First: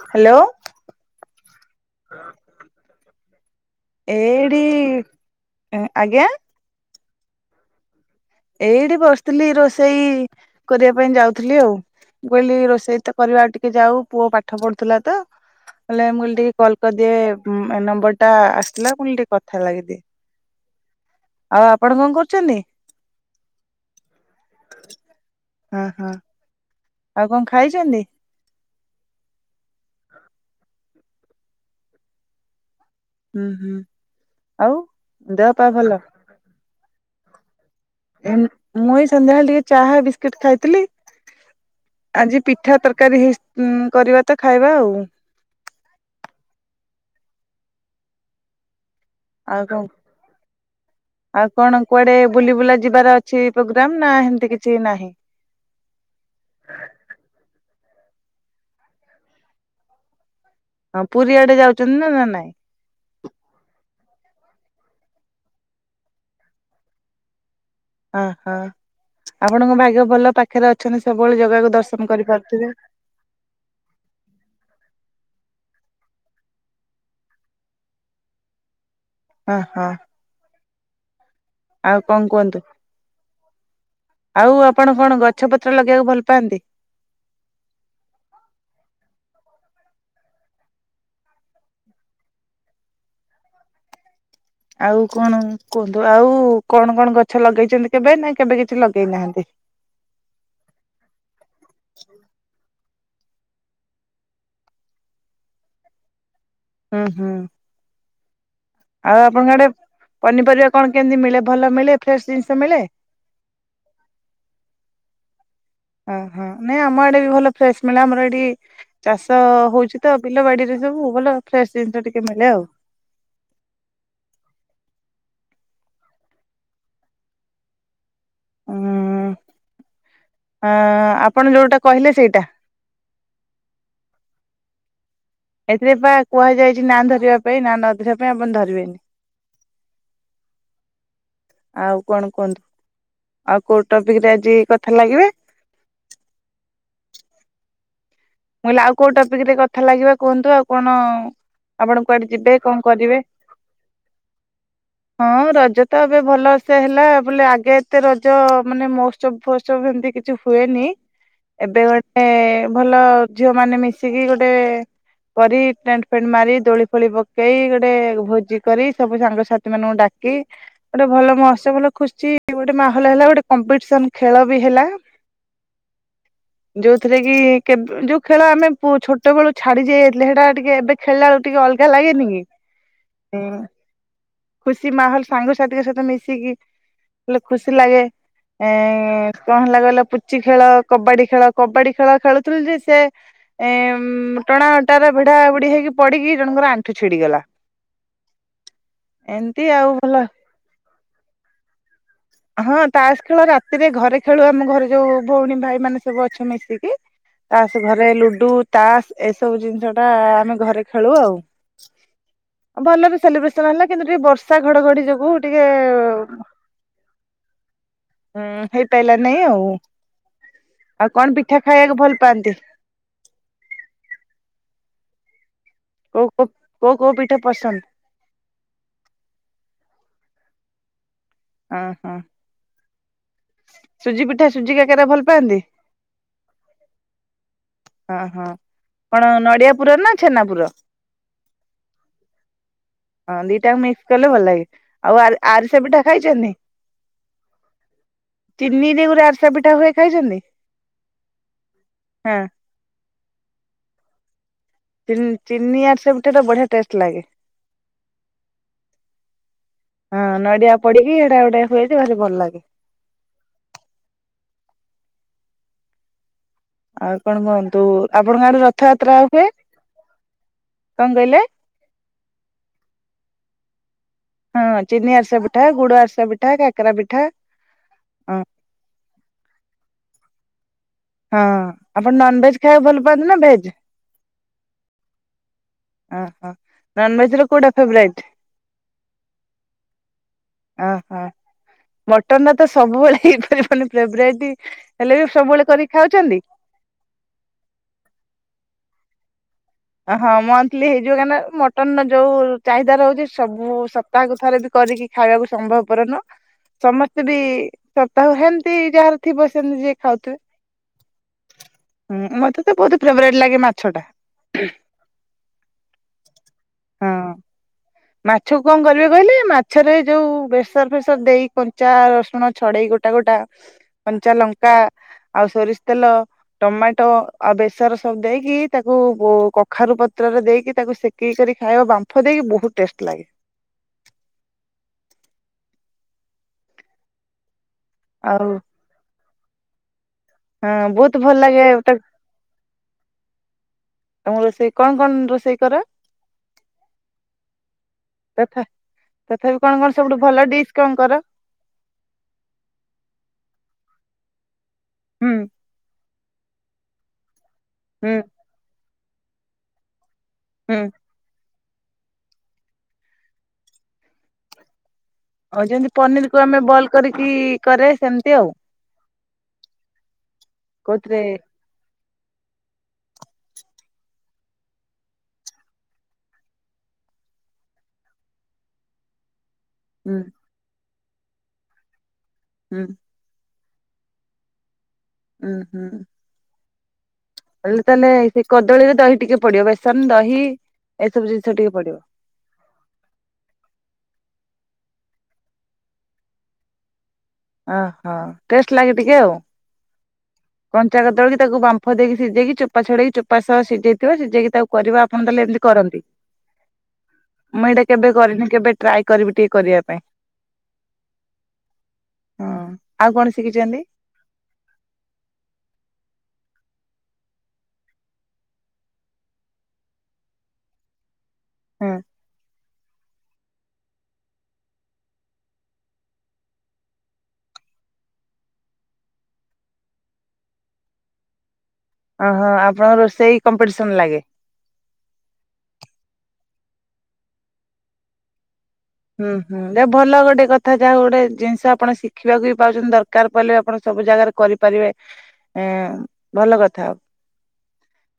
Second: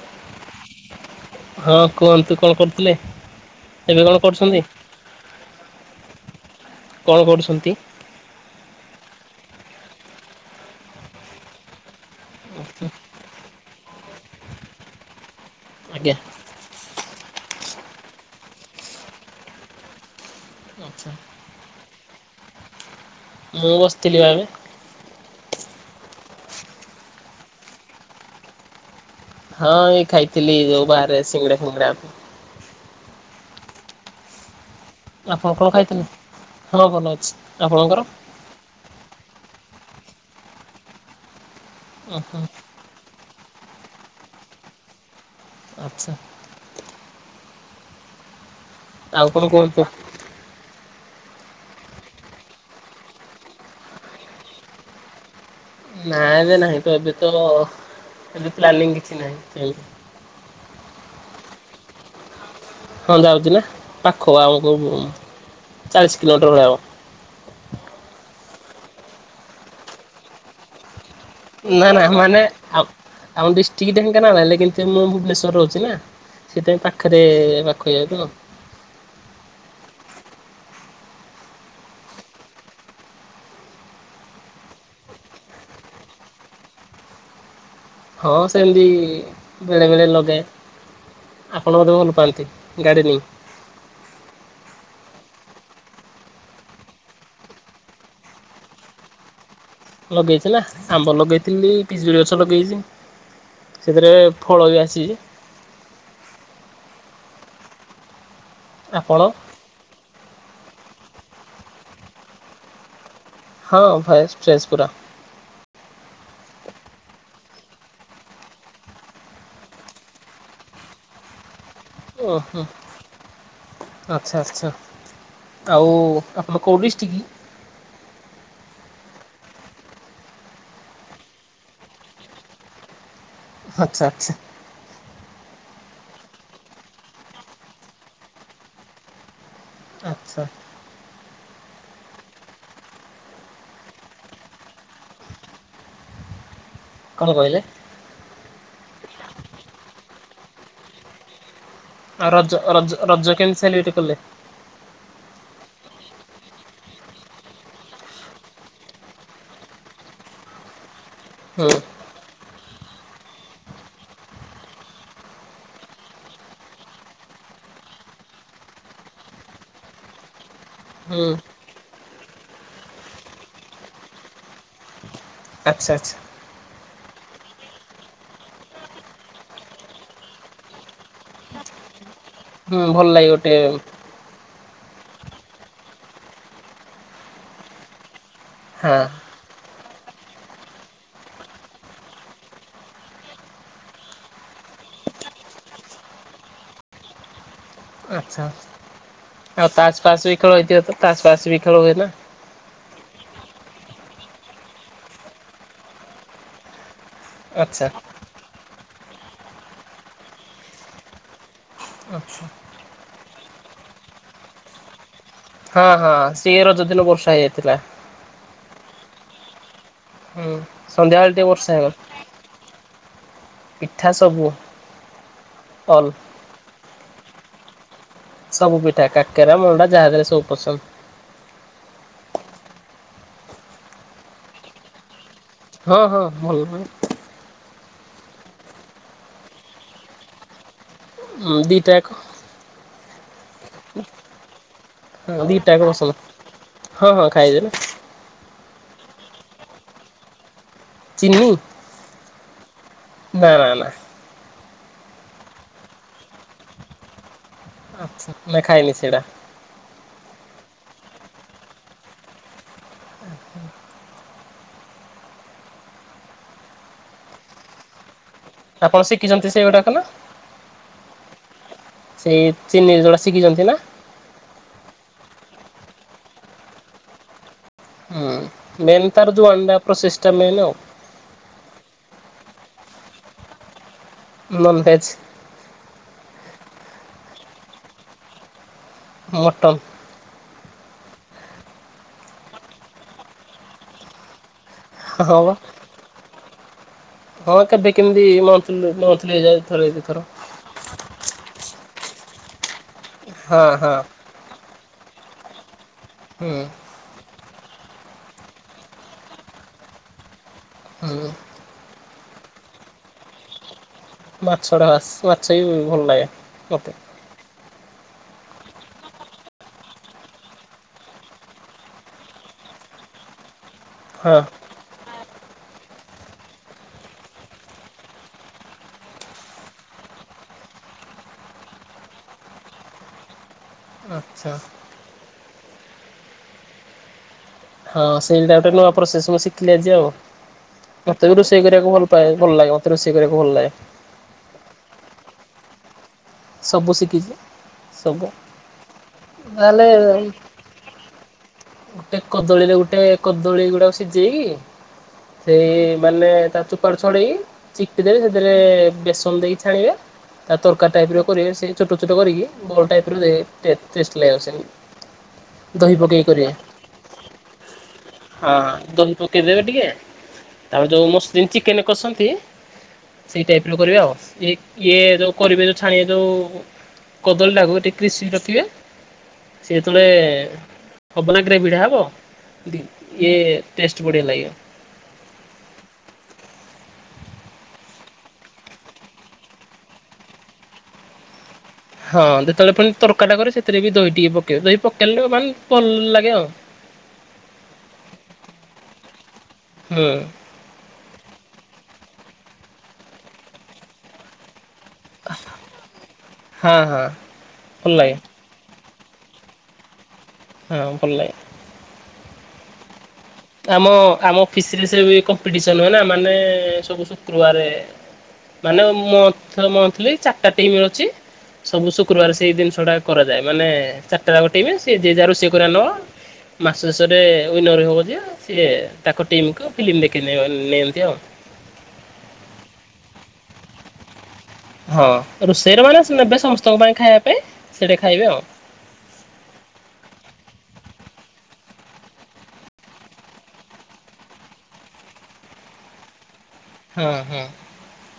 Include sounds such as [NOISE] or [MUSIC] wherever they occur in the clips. Hello. ହଁ କୁହନ୍ତୁ କଣ କରୁଥିଲେ? ଏବେ କଣ ଏ କରୁଛନ୍ତି ଡି ଆଜ୍ଞା। କଣ କରୁଛନ୍ତି? ଏଇଠି ବସିଥିଲି ରୋଷେଇ କରିବା ପାଇଁ ଯାଉଥିଲି ଆଉ।। ମୁଁ କହିଲି ରୋଷେଇ ତ କରିବା ଆଉ ଟିକେ ଯାଉ ପୁଅ ପାଠ ପଢୁଥିଲା ତ ହେଲେ ଆଜ୍ଞା ମୁ କହିଲି ଟିକେ କଲ କରିଦିଏ ନମ୍ବର ଟା ଆସିଥିଲା ପୁଣି ଟିକେ କଥା ଲାଗିଦିଏ। ଆଚ୍ଛା। ଆଉ ଆପଣ କଣ କରୁଛନ୍ତି? ମୁଁ ବସିଥିଲି ବା ଏବେ। ଓହୋ। ଆଉ କଣ ଖାଇଛନ୍ତି? ହଁ ଏଇ ଖାଇଥିଲି ଯୋଉ ବାହାରେ ସିଙ୍ଗଡା ଫିଙ୍ଗଡା। ହୁଁ ହୁଁ। ଆଉ ଦେହ ଆପଣ ପା କଣ ଭଲ? ଖାଇଥିଲେ ହଁ ଭଲ ଅଛି ଆପଣଙ୍କର। ମୁ ଏଇ ସନ୍ଧ୍ୟାବେଳେ ଟିକେ ଚାହା ବିସ୍କୁିଟ ଖାଇଥିଲି। ଉଁ ଆଜି ହୁଁ ପିଠା ତରକାରୀ ହେଇଛି କରିବା ତ ଖାଇବା ଆଉ। ଆଚ୍ଛା। ଆଉ କଣ? ଆଉ କଣ କୁଆଡେ ବୁଲି ବୁଲା ଯିବାର ଅଛି ପ୍ରୋଗ୍ରାମ ନା ଏମତି କିଛି ନାହିଁ। ନା ଏବେ ନାହିଁ ତ ଏବେ ତ ଏବେ ପ୍ଲାନିଂ କିଛି ନାହିଁ। ଆଉ ପୁରୀଆଡେ ଯାଉଛନ୍ତି ନା ନା ନାଇଁ। ହଁ ଯାଉଛି ନା ପାଖ ଆମକୁ ଚାଳିଶ କିଲୋମିଟର ଭଳିଆ ହବ। ଓହୋ ଆପଣଙ୍କ ଭାଗ୍ୟ ଭଲ ପାଖରେ ଅଛନ୍ତି ସବୁବେଲେ ଜାଗାକୁ ନା ନା ଦର୍ଶନ ମାନେ କରିପାରୁଥିବେ। ଆ ଆମ ଡିଷ୍ଟ୍ରିକ୍ ଢେଙ୍କାନାଳ ହେଲେ କିନ୍ତୁ ମୁଁ ଭୁବନେଶ୍ୱରରେ ରହୁଛି ନା। ସେଥି ପାଇଁ ପଖେରେ ପାଖ ହେଇଯାଉଥିବ। ଓହୋ। ଆଉ କଣ କୁହନ୍ତୁ ଆଉ ଆପଣ କଣ ଗଛ ପତ୍ର ଲଗେଇବାକୁ ଭଲ ପାଆନ୍ତି? ହଁ ସେମିତି ବେଳେ ବେଳେ ଲଗାଏ। ଆପଣ ବୋଧେ ଭଲ ପାଆନ୍ତି ଗାର୍ଡେନିଙ୍ଗ। ଆଉ କଣ କୁହନ୍ତୁ ଆଉ କଣ କଣ ଗଛ ଲଗେଇଛନ୍ତି କେବେ ନା କେବେ କିଛି ଲଗେଇ ନାହାନ୍ତି? ଲଗେଇଛି ନା ଆମ୍ବ ଲଗେଇଥିଲି ପିଜୁଳି ଗଛ ଲଗେଇଛି। ସେଥିରେ ଫଳ ବି ଆସିଛି। ହୁଁ ହୁଁ। ଆଉ ଆପଣ ଆପଣଙ୍କ ଆଡେ ପନିପରିବା କଣ କେମିତି ମିଳେ ଭଲ ମିଳେ ଫ୍ରେଶ ଜିନିଷ ମିଳେ? ହଁ ଭାଇ ଫ୍ରେସପୁରା। ଓହୋ ନାଇଁ ଆମ ଆଡେ ବି ଭଲ ଫ୍ରେଶ ମିଳେ ଆମର ଏଠି ଚାଷ ହଉଛି ତ ବିଲ ବାଡିରେ ସବୁ ଭଲ ଫ୍ରେଶ ଜିନିଷ ଟିକେ ମିଳେ ଆଉ। ଆଛା ଆଛା ଆଉ ଆପଣ କୋଉ ଡିଷ୍ଟିକ। ହୁଁ ଆପଣ ଯୋଉଟା କହିଲେ ସେଇଟା। ଆଚ୍ଛା ଆଚ୍ଛା। ଏଥିରେ ବା କୁହାଯାଇଛି ନା ଧରିବା ପାଇଁ ନା ନ ଧରିବା ପାଇଁ ଆପଣ ଧରିବେନି। ଆଚ୍ଛା ଆଉ କଣ କୁହନ୍ତୁ ଆଉ କୋଉ ଟପିକ ରେ ଆଜି କଥା ଲାଗିବେ। କଣ କହିଲେ? ମୁହ ଆଉ କୋଉ ଟପିକରେ କଥା ଲାଗିବା କୁହନ୍ତୁ ଆଉ କଣ ଆପଣ କୁଆଡେ ଆଉ ରଜ ଯିବେ କଣ ରଜ କରିବେ। ରଜ କେମିତି ସେଲିବ୍ରେଟ କଲେ ହଁ ରଜ ତ ଏବେ ଭଲସେ ହେଲା ବୋଲେ ଆଗେ ଏତେ ରଜ ମାନେ ମୋଷ୍ଟ ବସବ ସେମତି କିଛି ହୁଏନି ହୁଁ ଏବେ ଗୋଟେ ଭଲ ଝିଅ ମାନେ ମିଶିକି ଗୋଟେ କରି ଟେଣ୍ଟ ଫେଣ୍ଟ ମାରି ଦୋଳି ଫୋଳି ପକେଇ ଗୋଟେ ଭୋଜି କରି ସବୁ ସାଙ୍ଗସଥି ମାନଙ୍କୁ ଡାକି ଗୋଟେ ହୁଁ ଭଲ ମହତ୍ସ୍ୟ ଭଲ ଖୁସିଛି ଗୋଟେ ମାହୋଲ ହେଲା ଗୋଟେ କମ୍ପିଟିସନ ଖେଳ ବି ହେଲା ଆଚ୍ଛା ଆଚଛା ଯୋଉଥିରେ କି କେବେ ଯୋଉ ଖେଳ ଆମେ ଛୋଟବେଳୁ ଛାଡି ଯାଇ ଯାଇଥିଲେ ସେଟା ଟିକେ ଏବେ ଖେଳାେକୁ ଟିକେ ଅଲଗା ଲାଗେନି କି ହୁଁ ଭଲ ଲାଗେ ଗୋଟେ ହଁ। ଖୁସି ମାହୋଲ ସାଙ୍ଗସାଥିଙ୍କ ସହିତ ମିଶିକି ବଲେ ଖୁସି ଲାଗେ ହଁ ଏଁ କଣ ହେଲା କହିଲ ପୁଚି ଖେଳ କବାଡି ଖେଳ କବାଡି ଖେଳ ଖେଳୁଥିଲୁ ଯେ ସେ ଏ ଟଣା ଅଟାର ଭିଡା ଭୁଢ ହେଇକି ପଡିକି ଜଣଙ୍କର ଆଣ୍ଠୁ ଛିଡିଗଲା ଆଚ୍ଛା ଏମିତି ଆଉ ତାସ୍ ଭଲ ପାସ୍ ବି ଖେଳ ହେଇଥିବ ତ ତାସ୍ ପାସ୍ ବି ଖେଳ ହୁଏ ନା? ହଁ ତାସ ଖେଳ ରାତିରେ ଘରେ ଖେଳୁ ଆମ ଘରେ ଯୋଉ ଭଉଣୀ ଭାଇ ମାନେ ସବୁ ଅଛ ମିଶିକି। ତା ଆଚ୍ଛା ଘରେ ଲୁଡୁ ତାସ ଏସବୁ ଜିନିଷ ଟା ଆମେ ଘରେ ଖେଳୁ ଆଉ। ଆଚ୍ଛା ଭଲରେ ସେଲିବ୍ରେସନ ହେଲା କିନ୍ତୁ ଟିକେ ବର୍ଷା ଘଡଘଡି ଯୋଗୁ ଟିକେ ହଁ ହଁ ସିଏ ରଜଦିନ ବର୍ଷା ହେଇଯାଇଥିଲା ହୁଁ ହେଇପାରିଲା ନାଇଁ ଆଉ ହୁଁ ଆଉ ସନ୍ଧ୍ୟାବେଳେ କଣ ଟିକେ ପିଠା ବର୍ଷା ହେଇଗଲା। ଖାଇବାକୁ ଭଲ ପାଆନ୍ତି? ପିଠା ସବୁ ଅଲ କୋଉ କୋଉ କୋଉ ପିଠା ପସନ୍ଦ? ସବୁ ପିଠା କାକେରା ମୁଣ୍ଡା ଯାହାଦହରେ ସବୁ ପସନ୍ଦ ଓହୋ ସୁଜି ପିଠା ସୁଜିକା କରା ଭଲ ପାଆନ୍ତି? ହଁ ହଁ ଭଲ ପାଏ ଓ ହଁ କଣ ନଡିଆ ପୁର ନା ଛେନାପୁର? ହଁ ଦିଇଟ୍ୟାକ ହଁ ଦିଟା ମିକ୍ସ କଲେ ଭଲ ଲାଗେ ଆଉ ହଁ ଦିଟାକ ଆରିସ ପିଠା ପସନ୍ଦ ଖାଇଛନ୍ତି? ହଁ ହଁ ଖାଇଦେ ନା। ଚିନି ରେ ଗୋଟେ ଆରସା ପିଠା ହୁଏ ଖାଇଛନ୍ତି? ଚିିନି ହଁ ନାଇଁ ନାଇଁ ନାଇଁ। ଚିନି ଆରିସା ପିଠା ଟା ବଢିଆ ଟେଷ୍ଟ ଲାଗେ ଆଛା ନା ଖାଇନି ସେଇଟା ହଁ ନଡ଼ିଡିଆ ପଡିକି ଏଇଟା ଗୋଟେ ହହୁଏ ଜେ ଭାରି ଭଲ ଲାଗେ ଆଚ୍ଛା ଆଉ କଣ କୁହନ୍ତୁ ଆପଣଙ୍କ ଗାଁ ରେ ଆପଣ ରଥଯାତ୍ରା ହୁଏ ଶିଖିଛନ୍ତି ସେଇଗୁଡାକ ନା କଣ କହିଲେ ସେଇ ଚିନି ଯୋଟା ଶିଖିଛନ୍ତି ନା? ହଁ ଚିନି ଆରସା ପିଠା, ଗୁଡ ଆରସା ପିଠା, କାକରା ପିଠା। ହଁ। ମେନ୍ ତାର ଯୋଉ ଅଣ୍ଡା ପ୍ରୋସେସ ଟା ମେନ ଆଉ। ହଁ ଆପଣ ନନଭେଜ ଖାଇଆକୁ ଭଲ ପାଆନ୍ତି ନା ଭେଜ୍? ନନଭେଜ୍। ଅ ହ ନନଭେଜ ରେ କୋଉଟା ଫେବରାଇଟ୍? ଅଟନ୍। ଓହ ମଟନ ଟା ତ ସବୁବେଳେ ହେଇପାରିବନି ଫେବରାଇଟି ହେଲେ ବି ହଁ ବା ସବୁବେଳେ କରିକି ଖାଉଚନ୍ତି? ହଁ କେବେ କେମିତି ମତଲି ମନ୍ଥଲି ଯାଏ। ଅ ହଁ ମନ୍ଥଲି ହେଇଯିବ କାହିଁକିନା ମଟନ ଯୋଉ ଚାହିଦା ରହୁଛି ହଁ ସବୁ ହଁ ସପ୍ତାହକ ଥରେ ବି କରିକି ଖାଇବାକୁ ସମ୍ଭବପର ନୁଅ। ହୁଁ। ସମସ୍ତେ ବି ସପ୍ତାହ ହେମିତି ଯାହାର ଥିବ ସେମିତି ଯିଏ ଖାଉଥିବେ। ହୁଁ। ହୁଁ ମତେ ତ ବହୁତ ଫେବରାଇଟ୍ ଲାଗେ ମାଛ ଟା। ମାଛ ଟା ବାସ ମାଛ ବି ଭଲ ଲାଗେ ମତେ। ହଁ [INAUDIBLE] ମାଛକୁ କଣ କରିବେ କହିଲେ ମାଛରେ ଯୋଉ ବେସର ଫେସର ଦେଇ କଞ୍ଚା ରସୁଣ ଛଡେଇ ଗୋଟା ଗୋଟା କଞ୍ଚା ହଁ। ଲଙ୍କା ଆଉ ସୋରିଷ ତେଲ ଟମାଟୋ ଆଉ ବେସର ସବୁ ଦେଇକି ତାକୁ ଓ କଖାରୁ ପତ୍ରରେ ଦେଇକି ତାକୁ ସେକିକି କରି ଖାଇବା ବାମ୍ଫ ଦେଇକି ବହୁତ ଟେଷ୍ଟ ଲାଗେ। ଆଚ୍ଛା। ହଁ ଆଉ ସେଇଟା ଗୋଟେ ନୂଆ ପ୍ରୋସେସ ମୁଁ ଶିଖିଲି ଆଜି ଆଉ। ହଁ ବହୁତ ମତେ ଭଲ ବି ଲାଗେ ରୋଷେଇ ତା କରିଆକୁ ଭଲ ପାଏ ଭଲ ଲାଗେ ମତେ ରୋଷେଇ କରିଆକୁ ଭଲ ଲାଗେ। ତମ ରୋଷେଇ କନ କନ୍ ରୋଷେଇ କର? ସବୁ ଶିଖିଛି। ସବୁ ତଥା ତଥାପି କଣ ତାହେଲେ କଣ ସବୁଠୁ ଭଲ ଡିସ୍ କନ କର? ଗୋଟେ କଦଳୀରେ ଗୋଟେ କଦଳୀ ଗୁଡାକ ସିଜେଇକି ହୁଁ ସେଇ ମାନେ ତା ଚୋପା ଛଡେଇକି ହୁଁ ଚିପିଦେବେ ସେଥିରେ ବେସନ ଦେଇକି ଛାଣିବେ ତା ହୁଁ। ତରକାରୀ ଟାଇପ କରିଏ ସେ ଚୋଟ ଚୋଟ କରିକି ବଲ ଟାଇପର ଟେ ଟେଷ୍ଟ ଲାଗିଅ ସେମିତି। ଆଉ ଯେମିତି ଦହି ପକେଇ ପନିର କୁ କରିବେ ଆମେ ବଲ କରିକି କରେ ସେମିତି ଆଉ। ହଁ [INAUDIBLE] ଆଉ ଯେଉଁ ମୋଷିଁ ଚିକେନ କଷନ୍ତି ସେଇ ଟାଇପ ର କରିବା ଆଉ ଇଏ ଯୋଉ କରିବେ ଯୋଉ ଛାଣିବେ ଯୋଉ କଦଳୀଟା ଟାକୁ ଟିକେ କ୍ରିଶି ରଖିବେ। ସେତେଳେ ହୁଁ ହବନାଗରେ ଭିଡା ହବ ହୁଁ ଇଏ ଟେଷ୍ଟ ବଢ଼ିଆ ଲାଗିବ। ଉୁଁ ହୁଁ। ଏଲେ ତାହେଲେ ସେ କଦଳୀରେ ଦହି ଟିକେ ପଡିଅ ବେସନ ଦହି ଏସବୁ ଜିନିଷ ଟିକେ ପଡିବ। ହଁ ଯେତେବେଳେ ପୁଣି ତରକାରୀଟା କରେ ସେଥିରେ ବି ଦହି ଟିକେ ପକେଇବେ ଦହି ପକେଇଲେ ମାନେ ଭଲ ଲାଗେ ଆଉ। ଅ ହ ଟେଷ୍ଟ ଲାଗେ ଟିକେ ଆଉ। ହୁଁ କଞ୍ଚା କଦଳୀ କି ତାକୁ ବାମ୍ଫ ଦେଇକି ସିଝେଇକି ଚୋପା ଛଡେଇକି ଚୋପା ସହ ସିଝେଇଥିବେ ସିଝେଇକି ତାକୁ କରିବା ଆପଣ ତାହେଲେ ଏମତି କରନ୍ତି ହଁ ହଁ ମୁଁ ଏଇଟା ଭଲ କେବେ ଲାଗେ କରିନି କେବେ ଟ୍ରାଏ କରିବି ଟିକେ କରିଆ ପାଇଁ। ହଁ ଭଲ ଲା ହଁ। ଆଉ କଣ ସିକିଛ ଆମ ଆମ ଫିସରେ ସେବି କମ୍ପିଟିସନ ହୁଏ ନା ମାନେ ସବୁ ଶୁକ୍ରବାରେ ମାନେ ମନ୍ଥ-ମନ୍ଥଲି ଚାରିଟା ଟିମ୍ ଅଛି ସବୁ ହୁଁ ଶୁକ୍ରବାର ସେଇ ଜିନିଷ ଟା କରାଯାଏ ମାନେ ଚାରିଟା ଯା ଟେଇବେ ସେଏ ଯ ଯା ରୋଷେଇ କରିବା ନବ ମାସ ଶେଷରେ ୱନର ହବ ଯେ ସିଏ ତାଙ୍କ ଟିମ୍କୁୁ ଫିଲ୍ମ ଦେଖ ନିଅନ୍ତି ଆଉ। ଓହୋ ଆପଣଙ୍କ ରୋଷେଇ କମ୍ପିଟିସନ ଲାଗେ? ହଁ ରୋଷେଇରେ ମାନେ ନେବେ ସମସ୍ତଙ୍କ ପାଇଁ ଖାଇବା ପାଇଁ ସେଇଟା ଖାଇବେ ଆଉ। ହୁଁ ହୁଁ ଏ ଭଲ ଗୋଟେ କଥା ଯାହା ଗୋଟେ ଜିନିଷ ଆପଣ ଶିଖିବାକୁ ବି ପାଉଛନ୍ତି ଦରକାର। ବ ପେ ଆପଣ ସବୁ ଜାଗାରେ କରିପାରିବେ ଏଁ ଭଲ କଥା। ହଁ ହଁ।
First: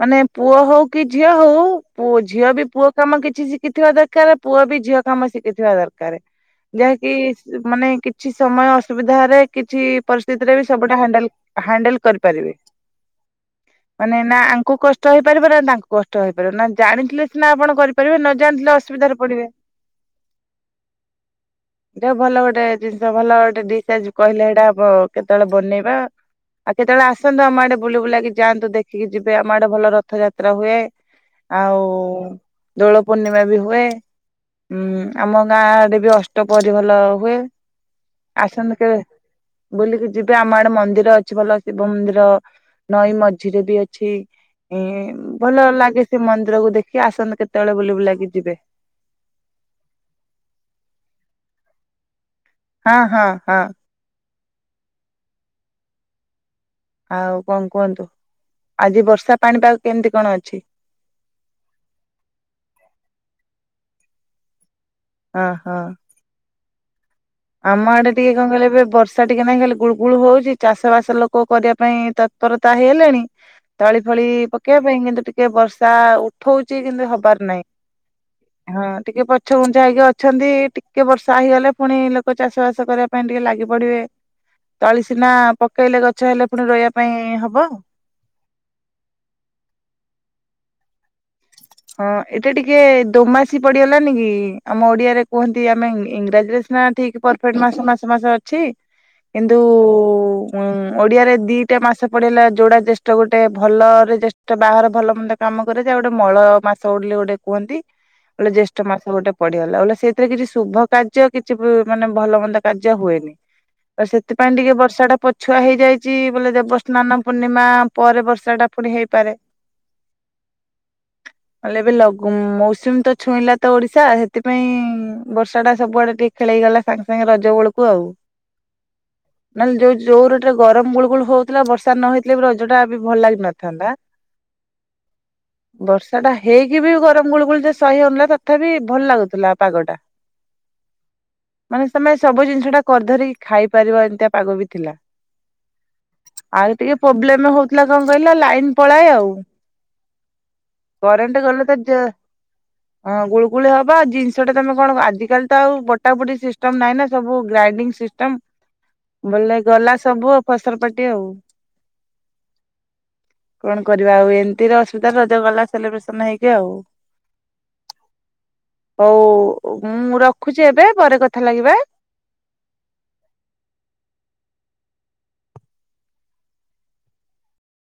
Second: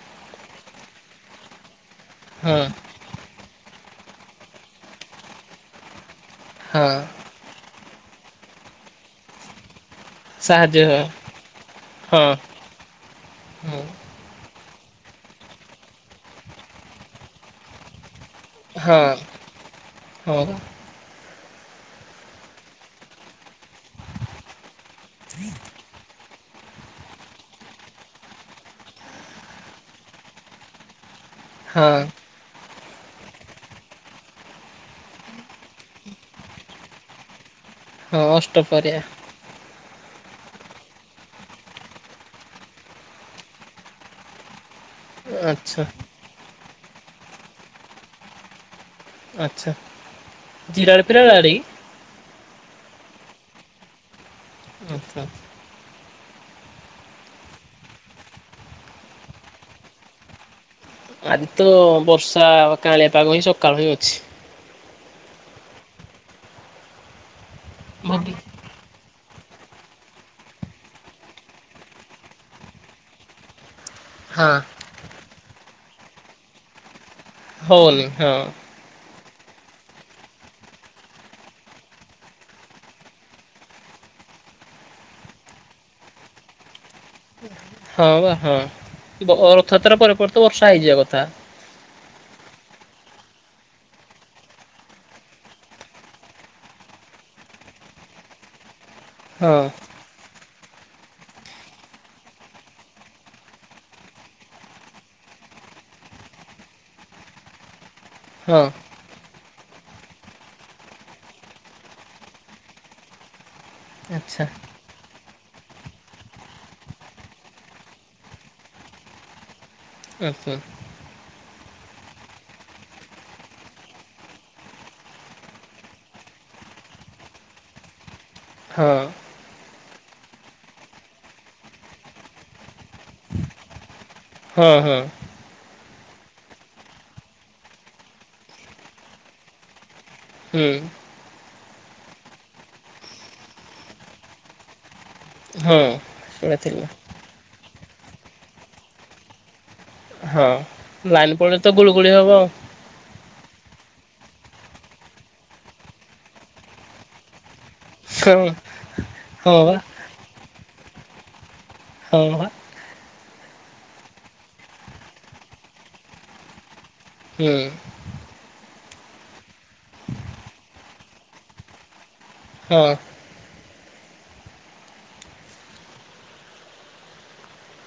ମାନେ ପୁଅ ହଉ କି ଝିଅ ହଉ, ପୁଅ ଝିଅ ହଁ ବି ପୁଅ। କାମ କିଛି ଶିଖିଥିବା ଦରକାର। ପୁଅ ବି ଝିଅ କାମ ଶିଖିଥିବା ଦରକାର। ହଁ ଯାହାକି ମାନେ କିଛି ସମୟ ଅସୁବିଧା ରେ କିଛି ପ ରେ ବି ସାହାଯ୍ୟ ସବୁା ହଣ୍ଡେଲ ହଁ କରିପାରିବେ। ହଁ ମାନେ ନା ଆଙ୍କୁ କଷ୍ଟ ହେଇପାରିବ ନା, ତାଙ୍କୁ କଷ୍ଟ ହେଇପାରିବ ନା, ଜାଣିଥିଲେ ସିନା ଆପଣ କରିପାରିବେ। ଜାଣିିଲଥିଲେ ଅସୁବିଧାରେ ପଡିବେ। ହଉ। ଦେ ଭଲ ଗୋଟେ ଜିନିଷ ଭଲ ଗୋଟେ ଡିସ୍ ଆଜି କହିଲେ ଏଇଟା କେତେବେଳେ ବନେଇବା। ଆଉ କେତେବେଳେ ଆସନ୍ତୁ ଆମ ଆଡେ ବୁ ବୁଲାକି ଯାଆନ୍ତୁ ଦେଖିକି ଯିବେ ଆମ ଆଡେ ଭଲ ରଥଯାତ୍ରା ହୁଏ। ଆଉ ହଁ ଦୋଳ ପୂର୍ଣ୍ଣିମା ବି ହୁଏ ଉଁ ଆମ ଗାଁ ଆଡେ ବି ଅଷ୍ଟପରି ଭଲ ହୁଏ ହଁ ଆସନ୍ତୁ କେବେ ଅଷ୍ଟପହରିଆ ବୁଲିକି ଯିବେ ଆମ ଆଡେ ମନ୍ଦିର ଅଛି ଭଲ ଶିବ ମନ୍ଦିର। ନଈ ମଝିରେ ବି ଅଛି ଏ ଭଲ ଆଚ୍ଛା ଲାଗେ ସେ ମନ୍ଦିରକୁ ଦେଖି ଆସନ୍ତୁ କେତେବେଳେ ବୁଲି ବୁଲାକି ଯିବେ। ଆଚ୍ଛା [UNINTELLIGIBLE] ହଁ ହଁ ହଁ। ଆଚ୍ଛାଛା। ଆଉ କଣ କୁହନ୍ତୁ ଆଜି ବର୍ଷା ପାଣିପାଗ କେମତି କଣ ଅଛି। ଆଜି ତ ବର୍ଷା କାଳିଆପାଗ ହିଁ ସକାଳୁ ହିଁ ଅଛି। ହ ହଁ। ଆମ ଆଡେ ଟିକେ କଣ ହଁ କହେ ଏବେ ବର୍ଷା ସେଠିକ ନାଇଁ ଖଲି ଗୁଳୁ ଗୁଳ ହଉଛି ଚାଷ ବାସ ଲୋକ କରିବା ପାଇଁ ତତ୍ପରତା ହେଇ ହେଲେଣି। ତଳି ଫଳି ପକେଇବା ପାଇଁ କିନ୍ତୁ ଟିକେ ବର୍ଷା ଉଠଉଛି କିନ୍ତୁ ହବାର ନାହିଁ। ହଉନି ହଁ। ହଁ ଟିକେ ପଛ ଗୁଞ୍ଚା ହେଇକି ଅଛନ୍ତି ଟିକେ ବର୍ଷା ହେଇଗଲେ ପୁଣିକ ଲୋକ ଚାଷ ବାସ କରିବା ପାଇଁ ଟିକେ ଲାଗି ପଡିବେ। ତଳି ସିନା ପକେଇଲେ ଗଛ ହେଇଲେ ପୁଣି ରହିବା ପାଇଁ ହବ। ହଁ ବା ହଁ ରଥଯାତ୍ରା ପରେ ପରେ ତ ବର୍ଷା ହେଇଯିବା କଥା। ହଁ ଏଟା ଟିକେ ଦୋମାସି ପଡିଗଲାାନ କି ଆମ ଓଡିଆରେ କୁହନ୍ତି ଆମେ ଇଂରାଜୀରେ ନା ଠିକ ପରଫେକ୍ଟ ମାସ ମାସ ମାସ ଅଛି କିନ୍ତୁ, ହଁ ଉଁ ଓଡିଆରେ ଦିଟା ମାସ ପଡେଇଲା ଯୋଉଡା ଜେଷ୍ଠ ଗୋଟେ ଭଲରେ ଜ୍ୟେଷ୍ଠ ବାହର ଭଲ ମଣ୍ଡ କାମ କରେ ଯା ଗୋଟେ ମଳ ମାସ ଗୋଡିଲେ ଗୋଟେ କୁହନ୍ତି ଗୋଟେ ହଁ ଜ୍ୟେଷ୍ଠ ମାସ ଗୋଟେ। ପଡିିଗଲା ବ ସେଇଥିରେ କିଛି ଶୁଭ କାର୍ଯ୍ୟ କିଛି ମାନେ ଭଲ ମନ୍ଦ କାର୍ଯ୍ୟ ହୁଏନି। ଆଉ ଆଚ୍ଛା ସେଥିପାଇଟିକେ ବର୍ଷାଚ ଛୁଆ ହେଇଯାଇଛି ବୋଲେ ଦେବସ୍ନାନ ପୂର୍ଣ୍ଣିମା ପରେ ବର୍ଷା ଟା ପୁଣି ହେଇପାରେ। ଆଚଛା। ନଲେ ଏବେ ଲୁ ମୌସୁମୀ ତ ଛୁଇଁଲା ତ ଓଡିଶା ସେଥିପାଇଁ ବର୍ଷା ଟା ସବୁଆଡେ ଟିକ ଖେଳ ହେ ଗଲା ସାଙ୍ଗେ ସାଙ୍ଗେ ରଜ ବେଳକୁ ଆଉ। ହଁ। ନହେଲେ ଯୋଉ ଯୋଉ ରୋଟ ଗରମ ଗୁଳ ଗୋଳ ହଉଥିଲା ବର୍ଷା ନ ହେେଇଥିଲେ ବି ରଜ ଟା ବି ଭଲ ଲାଗିିନଥାନ୍ତା। ହା [INAUDIBLE] ହଁ ହୁଁ। ବର୍ଷ ସେଟା ହେଇକି ବି ଗରମ ଗୁଳ ଗୋଳ ଯେ ସହି ହଉନଥିଲା ତଥାପି ଭଲ ଲାଗୁଥିଲା ପାଗଟା। ହୁଁ। ମାନେ ତମେ ସବୁ ଜିନିଷ ଟା କରି ଧରିକି ଖାଇପାରିବ ଏମିତିଆ ପାଗ ବି ଥିଲା। ହଁ ଆରେ ଶୁଣିଥିଲି ଟିକେ ପ୍ରୋବ୍ଲେମ ହଉଥିଲା କଣ କହିଲ ଲାଇନ ପଳାଏ ଆଉ। ହଁ ଲାଇନ୍ କରେଣ୍ଟ ପଳେଲେ ଗଲେ ତ ଯେ ଗୁଳୁଗୁଳି ହବ ଆଉ। ହଁ ଗୁଳୁଗୁଳି ହବ ଆ ଜିନିଷ ଟା ତମ କଣ ଆଜିକାଲି ତ ଆଉ ବଟା ବୁଟି ସିଷ୍ଟମ ନହିଁ ନା ସବୁ ଗ୍ରାଇଣ୍ଡିଙ୍ଗ ସିଷ୍ଟ ହଁ ମ୍ ହଁ ବୋଲେ ବା ଗଲା ସବୁ ଆ ଫସର ପାଟି ଆଉ। ହଁ ପା। କଣ କରିବା ଆଉ ଏମିତିରେ ଅସୁବିଧାରେ ରଜ ଗଲା ସେଲିବ୍ରେସନ ହେଇକି ଆଉ। ହୁଁ। ହଉ ମୁଁ ରଖୁଚି ଏବେ ପରେ କଥା ଲାଗିବା। ହଁ